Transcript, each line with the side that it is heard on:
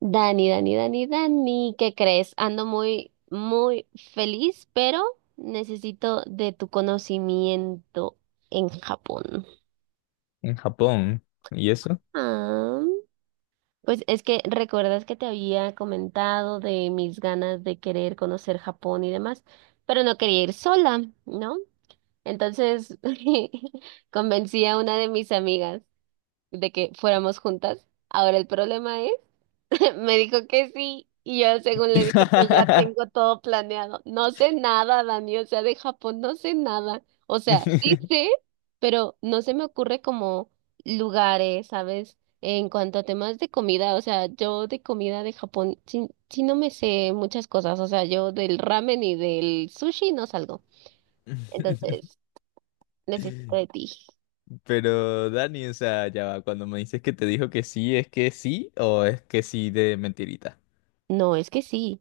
right: Dani, Dani, Dani, Dani, ¿qué crees? Ando muy, muy feliz, pero necesito de tu conocimiento en Japón.
left: En Japón. ¿Y eso?
right: Ah, pues es que recuerdas que te había comentado de mis ganas de querer conocer Japón y demás, pero no quería ir sola, ¿no? Entonces convencí a una de mis amigas de que fuéramos juntas. Ahora el problema es, me dijo que sí y yo según le dije que ya tengo todo planeado. No sé nada, Dani, o sea, de Japón no sé nada. O sea, sí sé, pero no se me ocurre como lugares, ¿sabes? En cuanto a temas de comida, o sea, yo de comida de Japón sí no me sé muchas cosas, o sea, yo del ramen y del sushi no salgo. Entonces, necesito de ti.
left: Pero Dani, o sea, ya va, cuando me dices que te dijo que sí, ¿es que sí o es que sí de mentirita?
right: No, es que sí,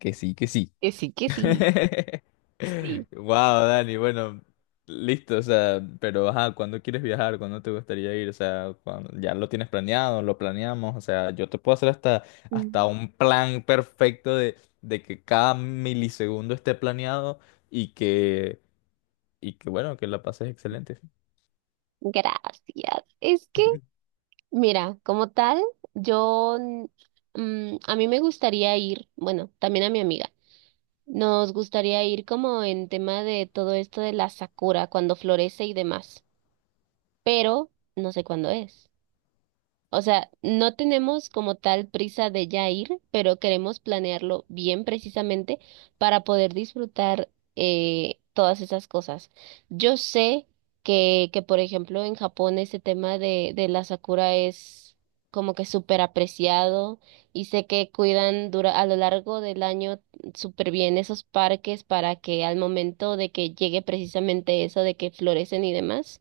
left: Que sí, que sí.
right: que sí, que sí, sí.
left: Wow, Dani, bueno, listo, o sea, pero ajá, ¿cuándo quieres viajar? ¿Cuándo te gustaría ir? O sea, ¿ya lo tienes planeado? ¿Lo planeamos? O sea, yo te puedo hacer hasta
right: Mm.
left: un plan perfecto de que cada milisegundo esté planeado y que y que bueno, que la pases excelente.
right: Gracias. Es que mira, como tal, yo, a mí me gustaría ir, bueno, también a mi amiga, nos gustaría ir como en tema de todo esto de la sakura, cuando florece y demás, pero no sé cuándo es. O sea, no tenemos como tal prisa de ya ir, pero queremos planearlo bien precisamente para poder disfrutar todas esas cosas. Yo sé por ejemplo, en Japón ese tema de la sakura es como que súper apreciado y sé que cuidan dura, a lo largo del año súper bien esos parques para que al momento de que llegue precisamente eso de que florecen y demás,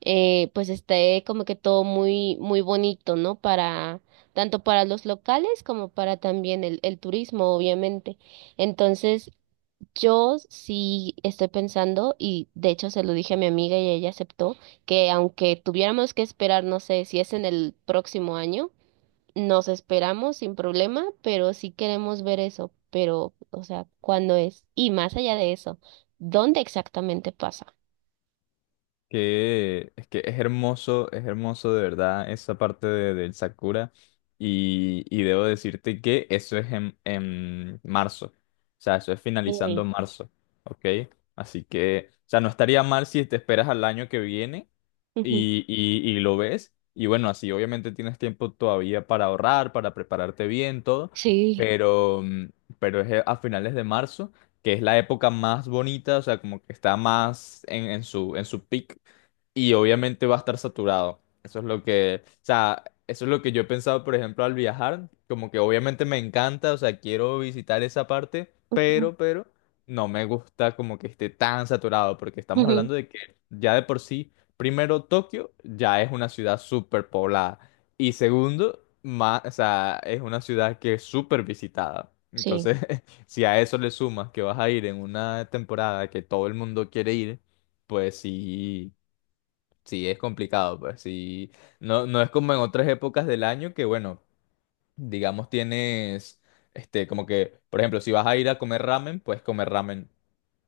right: pues esté como que todo muy, muy bonito, ¿no? Para, tanto para los locales como para también el turismo, obviamente. Entonces, yo sí estoy pensando, y de hecho se lo dije a mi amiga y ella aceptó, que aunque tuviéramos que esperar, no sé, si es en el próximo año, nos esperamos sin problema, pero sí queremos ver eso. Pero, o sea, ¿cuándo es? Y más allá de eso, ¿dónde exactamente pasa?
left: Que es hermoso de verdad esa parte del Sakura. Y debo decirte que eso es en marzo. O sea, eso es finalizando
right: Sí.
left: marzo. ¿Ok? Así que, o sea, no estaría mal si te esperas al año que viene
right: Ujú.
left: y lo ves. Y bueno, así obviamente tienes tiempo todavía para ahorrar, para prepararte bien, todo.
right: Sí.
left: Pero, pero es a finales de marzo, que es la época más bonita, o sea, como que está más en su peak. Y obviamente va a estar saturado. Eso es lo que, o sea, eso es lo que yo he pensado, por ejemplo, al viajar. Como que obviamente me encanta, o sea, quiero visitar esa parte, no me gusta como que esté tan saturado, porque estamos
right: Ujú.
left: hablando de que ya de por sí. Primero, Tokio ya es una ciudad súper poblada. Y segundo, o sea, es una ciudad que es súper visitada.
right: Sí,
left: Entonces, si a eso le sumas que vas a ir en una temporada que todo el mundo quiere ir, pues sí es complicado. Pues sí, no, no es como en otras épocas del año que, bueno, digamos tienes, como que, por ejemplo, si vas a ir a comer ramen, pues comer ramen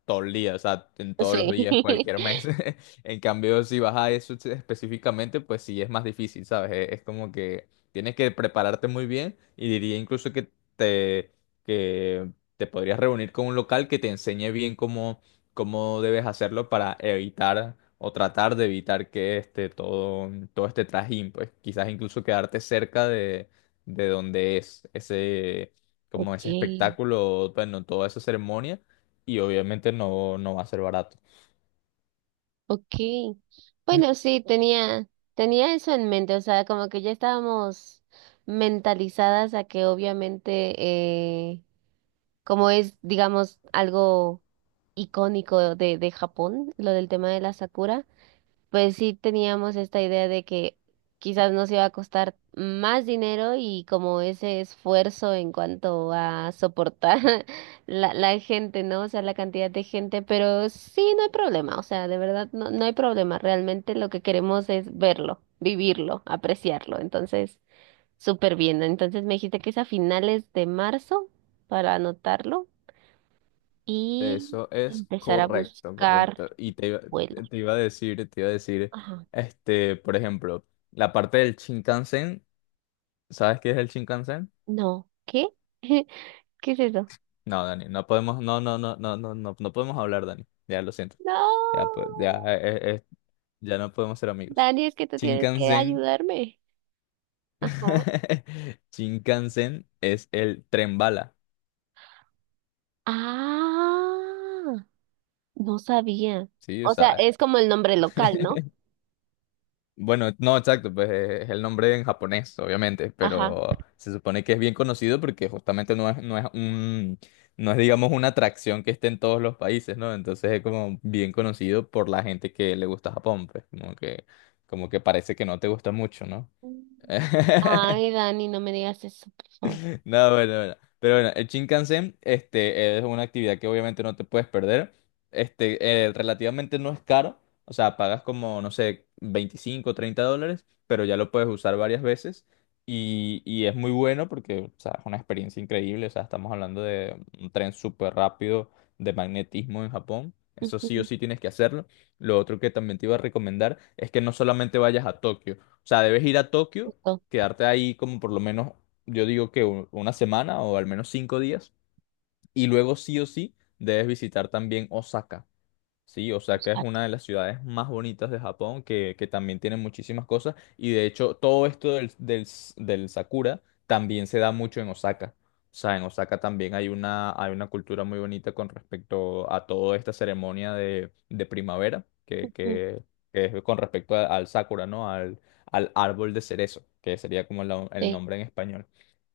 left: todo el día, o sea, en todos los
right: sí.
left: días, cualquier mes. En cambio, si vas a eso específicamente, pues sí es más difícil, ¿sabes? Es como que tienes que prepararte muy bien y diría incluso que te, que te podrías reunir con un local que te enseñe bien cómo debes hacerlo para evitar o tratar de evitar que todo este trajín, pues quizás incluso quedarte cerca de donde es ese, como ese
right: Okay,
left: espectáculo, bueno, toda esa ceremonia y obviamente no, no va a ser barato.
right: okay. Bueno, sí, tenía, tenía eso en mente, o sea, como que ya estábamos mentalizadas a que obviamente, como es, digamos, algo icónico de Japón, lo del tema de la Sakura, pues sí teníamos esta idea de que quizás nos iba a costar más dinero y como ese esfuerzo en cuanto a soportar la gente, ¿no? O sea, la cantidad de gente, pero sí, no hay problema, o sea, de verdad, no, no hay problema, realmente lo que queremos es verlo, vivirlo, apreciarlo, entonces, súper bien. ¿No? Entonces me dijiste que es a finales de marzo para anotarlo y
left: Eso es
right: empezar a
left: correcto,
right: buscar
left: correcto. Y
right: vuelo.
left: te iba a decir,
right: Ajá.
left: este, por ejemplo, la parte del Shinkansen, ¿sabes qué es el Shinkansen?
right: No, ¿qué? ¿Qué es eso?
left: No, Dani, no podemos, no, no, no, no, no, no, no podemos hablar, Dani. Ya lo siento. Ya, pues,
right: No,
left: ya, ya no podemos ser amigos.
right: Dani, es que tú tienes que
left: Shinkansen,
right: ayudarme. Ajá.
left: Shinkansen es el tren bala,
right: Ah, no sabía.
left: ¿sí? O
right: O sea,
left: sea,
right: es como el nombre local, ¿no?
left: bueno, no, exacto, pues es el nombre en japonés, obviamente,
right: Ajá.
left: pero se supone que es bien conocido porque justamente no es no es, digamos, una atracción que esté en todos los países, ¿no? Entonces es como bien conocido por la gente que le gusta Japón, como que parece que no te gusta mucho, ¿no?
right: Mm. Ay, Dani, no me digas eso, por favor.
left: No, bueno, bueno. Pero bueno, el Shinkansen este, es una actividad que obviamente no te puedes perder. Relativamente no es caro. O sea, pagas como, no sé, 25 o $30, pero ya lo puedes usar varias veces. Y es muy bueno porque, o sea, es una experiencia increíble. O sea, estamos hablando de un tren súper rápido de magnetismo en Japón. Eso sí o
right: Ujú.
left: sí tienes que hacerlo. Lo otro que también te iba a recomendar es que no solamente vayas a Tokio. O sea, debes ir a Tokio,
right: Justo,
left: quedarte ahí como por lo menos yo digo que una semana o al menos 5 días. Y luego sí o sí debes visitar también Osaka. Sí, Osaka es
right: exacto.
left: una de las ciudades más bonitas de Japón, que también tiene muchísimas cosas. Y de hecho, todo esto del Sakura también se da mucho en Osaka. O sea, en Osaka también hay hay una cultura muy bonita con respecto a toda esta ceremonia de primavera,
right: Ujú.
left: que es con respecto al Sakura, ¿no? Al, al árbol de cerezo, que sería como el
right: Sí.
left: nombre en español.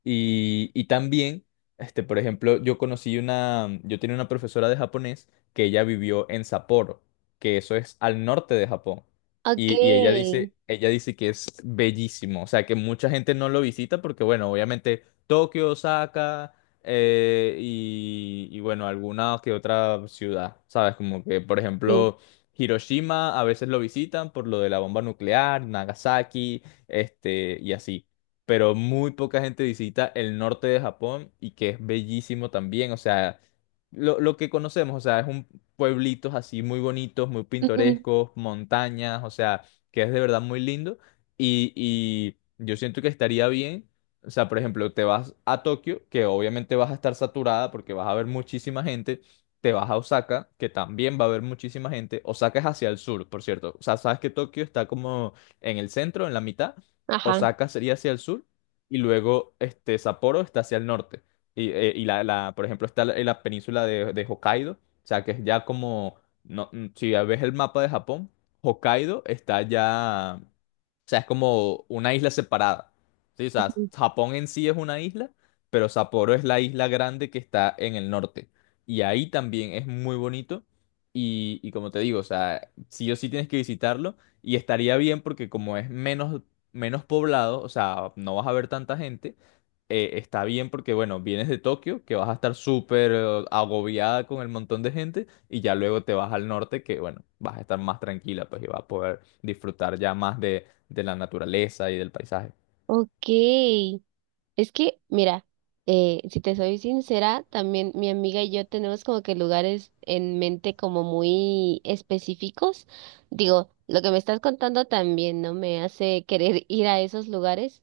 left: Y también, este, por ejemplo, yo tenía una profesora de japonés que ella vivió en Sapporo, que eso es al norte de Japón.
right: Ok,
left: Y ella dice que es bellísimo, o sea, que mucha gente no lo visita porque, bueno, obviamente Tokio, Osaka, bueno, alguna que otra ciudad, ¿sabes? Como que, por
right: sí.
left: ejemplo, Hiroshima a veces lo visitan por lo de la bomba nuclear, Nagasaki, y así, pero muy poca gente visita el norte de Japón y que es bellísimo también. O sea, lo que conocemos, o sea, es un, pueblitos así muy bonitos, muy
right: Ujú.
left: pintorescos, montañas, o sea, que es de verdad muy lindo. Y yo siento que estaría bien, o sea, por ejemplo, te vas a Tokio, que obviamente vas a estar saturada porque vas a ver muchísima gente, te vas a Osaka, que también va a haber muchísima gente. Osaka es hacia el sur, por cierto. O sea, sabes que Tokio está como en el centro, en la mitad.
right: Ajá.
left: Osaka sería hacia el sur y luego este Sapporo está hacia el norte. Y por ejemplo, está la península de Hokkaido, o sea, que es ya como, no, si ves el mapa de Japón, Hokkaido está ya, o sea, es como una isla separada. ¿Sí? O sea,
right: Ujú.
left: Japón en sí es una isla, pero Sapporo es la isla grande que está en el norte. Y ahí también es muy bonito. Y como te digo, o sea, sí o sí tienes que visitarlo. Y estaría bien porque como es menos poblado, o sea, no vas a ver tanta gente. Está bien porque, bueno, vienes de Tokio, que vas a estar súper agobiada con el montón de gente, y ya luego te vas al norte, que, bueno, vas a estar más tranquila, pues, y vas a poder disfrutar ya más de la naturaleza y del paisaje.
right: Ok. Es que, mira, si te soy sincera, también mi amiga y yo tenemos como que lugares en mente como muy específicos. Digo, lo que me estás contando también no me hace querer ir a esos lugares.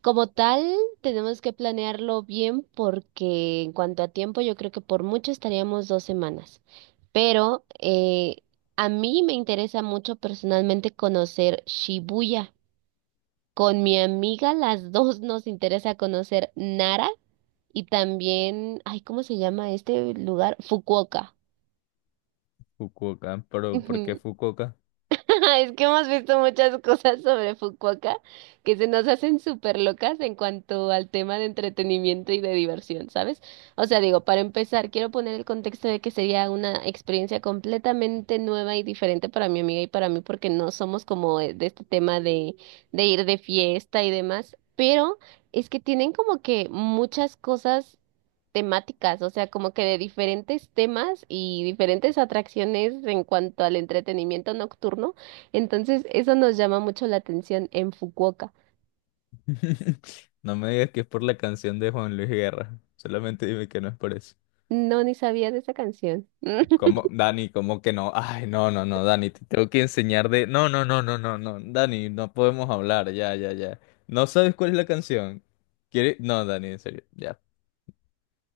right: Como tal, tenemos que planearlo bien porque en cuanto a tiempo, yo creo que por mucho estaríamos 2 semanas. Pero a mí me interesa mucho personalmente conocer Shibuya. Con mi amiga, las dos nos interesa conocer Nara y también, ay, ¿cómo se llama este lugar? Fukuoka.
left: Fukuoka, pero ¿por qué
right: Ujú.
left: Fukuoka?
right: Es que hemos visto muchas cosas sobre Fukuoka que se nos hacen súper locas en cuanto al tema de entretenimiento y de diversión, ¿sabes? O sea, digo, para empezar, quiero poner el contexto de que sería una experiencia completamente nueva y diferente para mi amiga y para mí, porque no somos como de este tema de ir de fiesta y demás, pero es que tienen como que muchas cosas temáticas, o sea, como que de diferentes temas y diferentes atracciones en cuanto al entretenimiento nocturno, entonces, eso nos llama mucho la atención en Fukuoka.
left: No me digas que es por la canción de Juan Luis Guerra. Solamente dime que no es por eso.
right: No, ni sabía de esa canción.
left: ¿Cómo, Dani? ¿Cómo que no? Ay, no, no, no, Dani, te tengo que enseñar de. No, no, no, no, no, no, Dani, no podemos hablar, ya, ya, ya. ¿No sabes cuál es la canción? Quiere no, Dani, en serio, ya.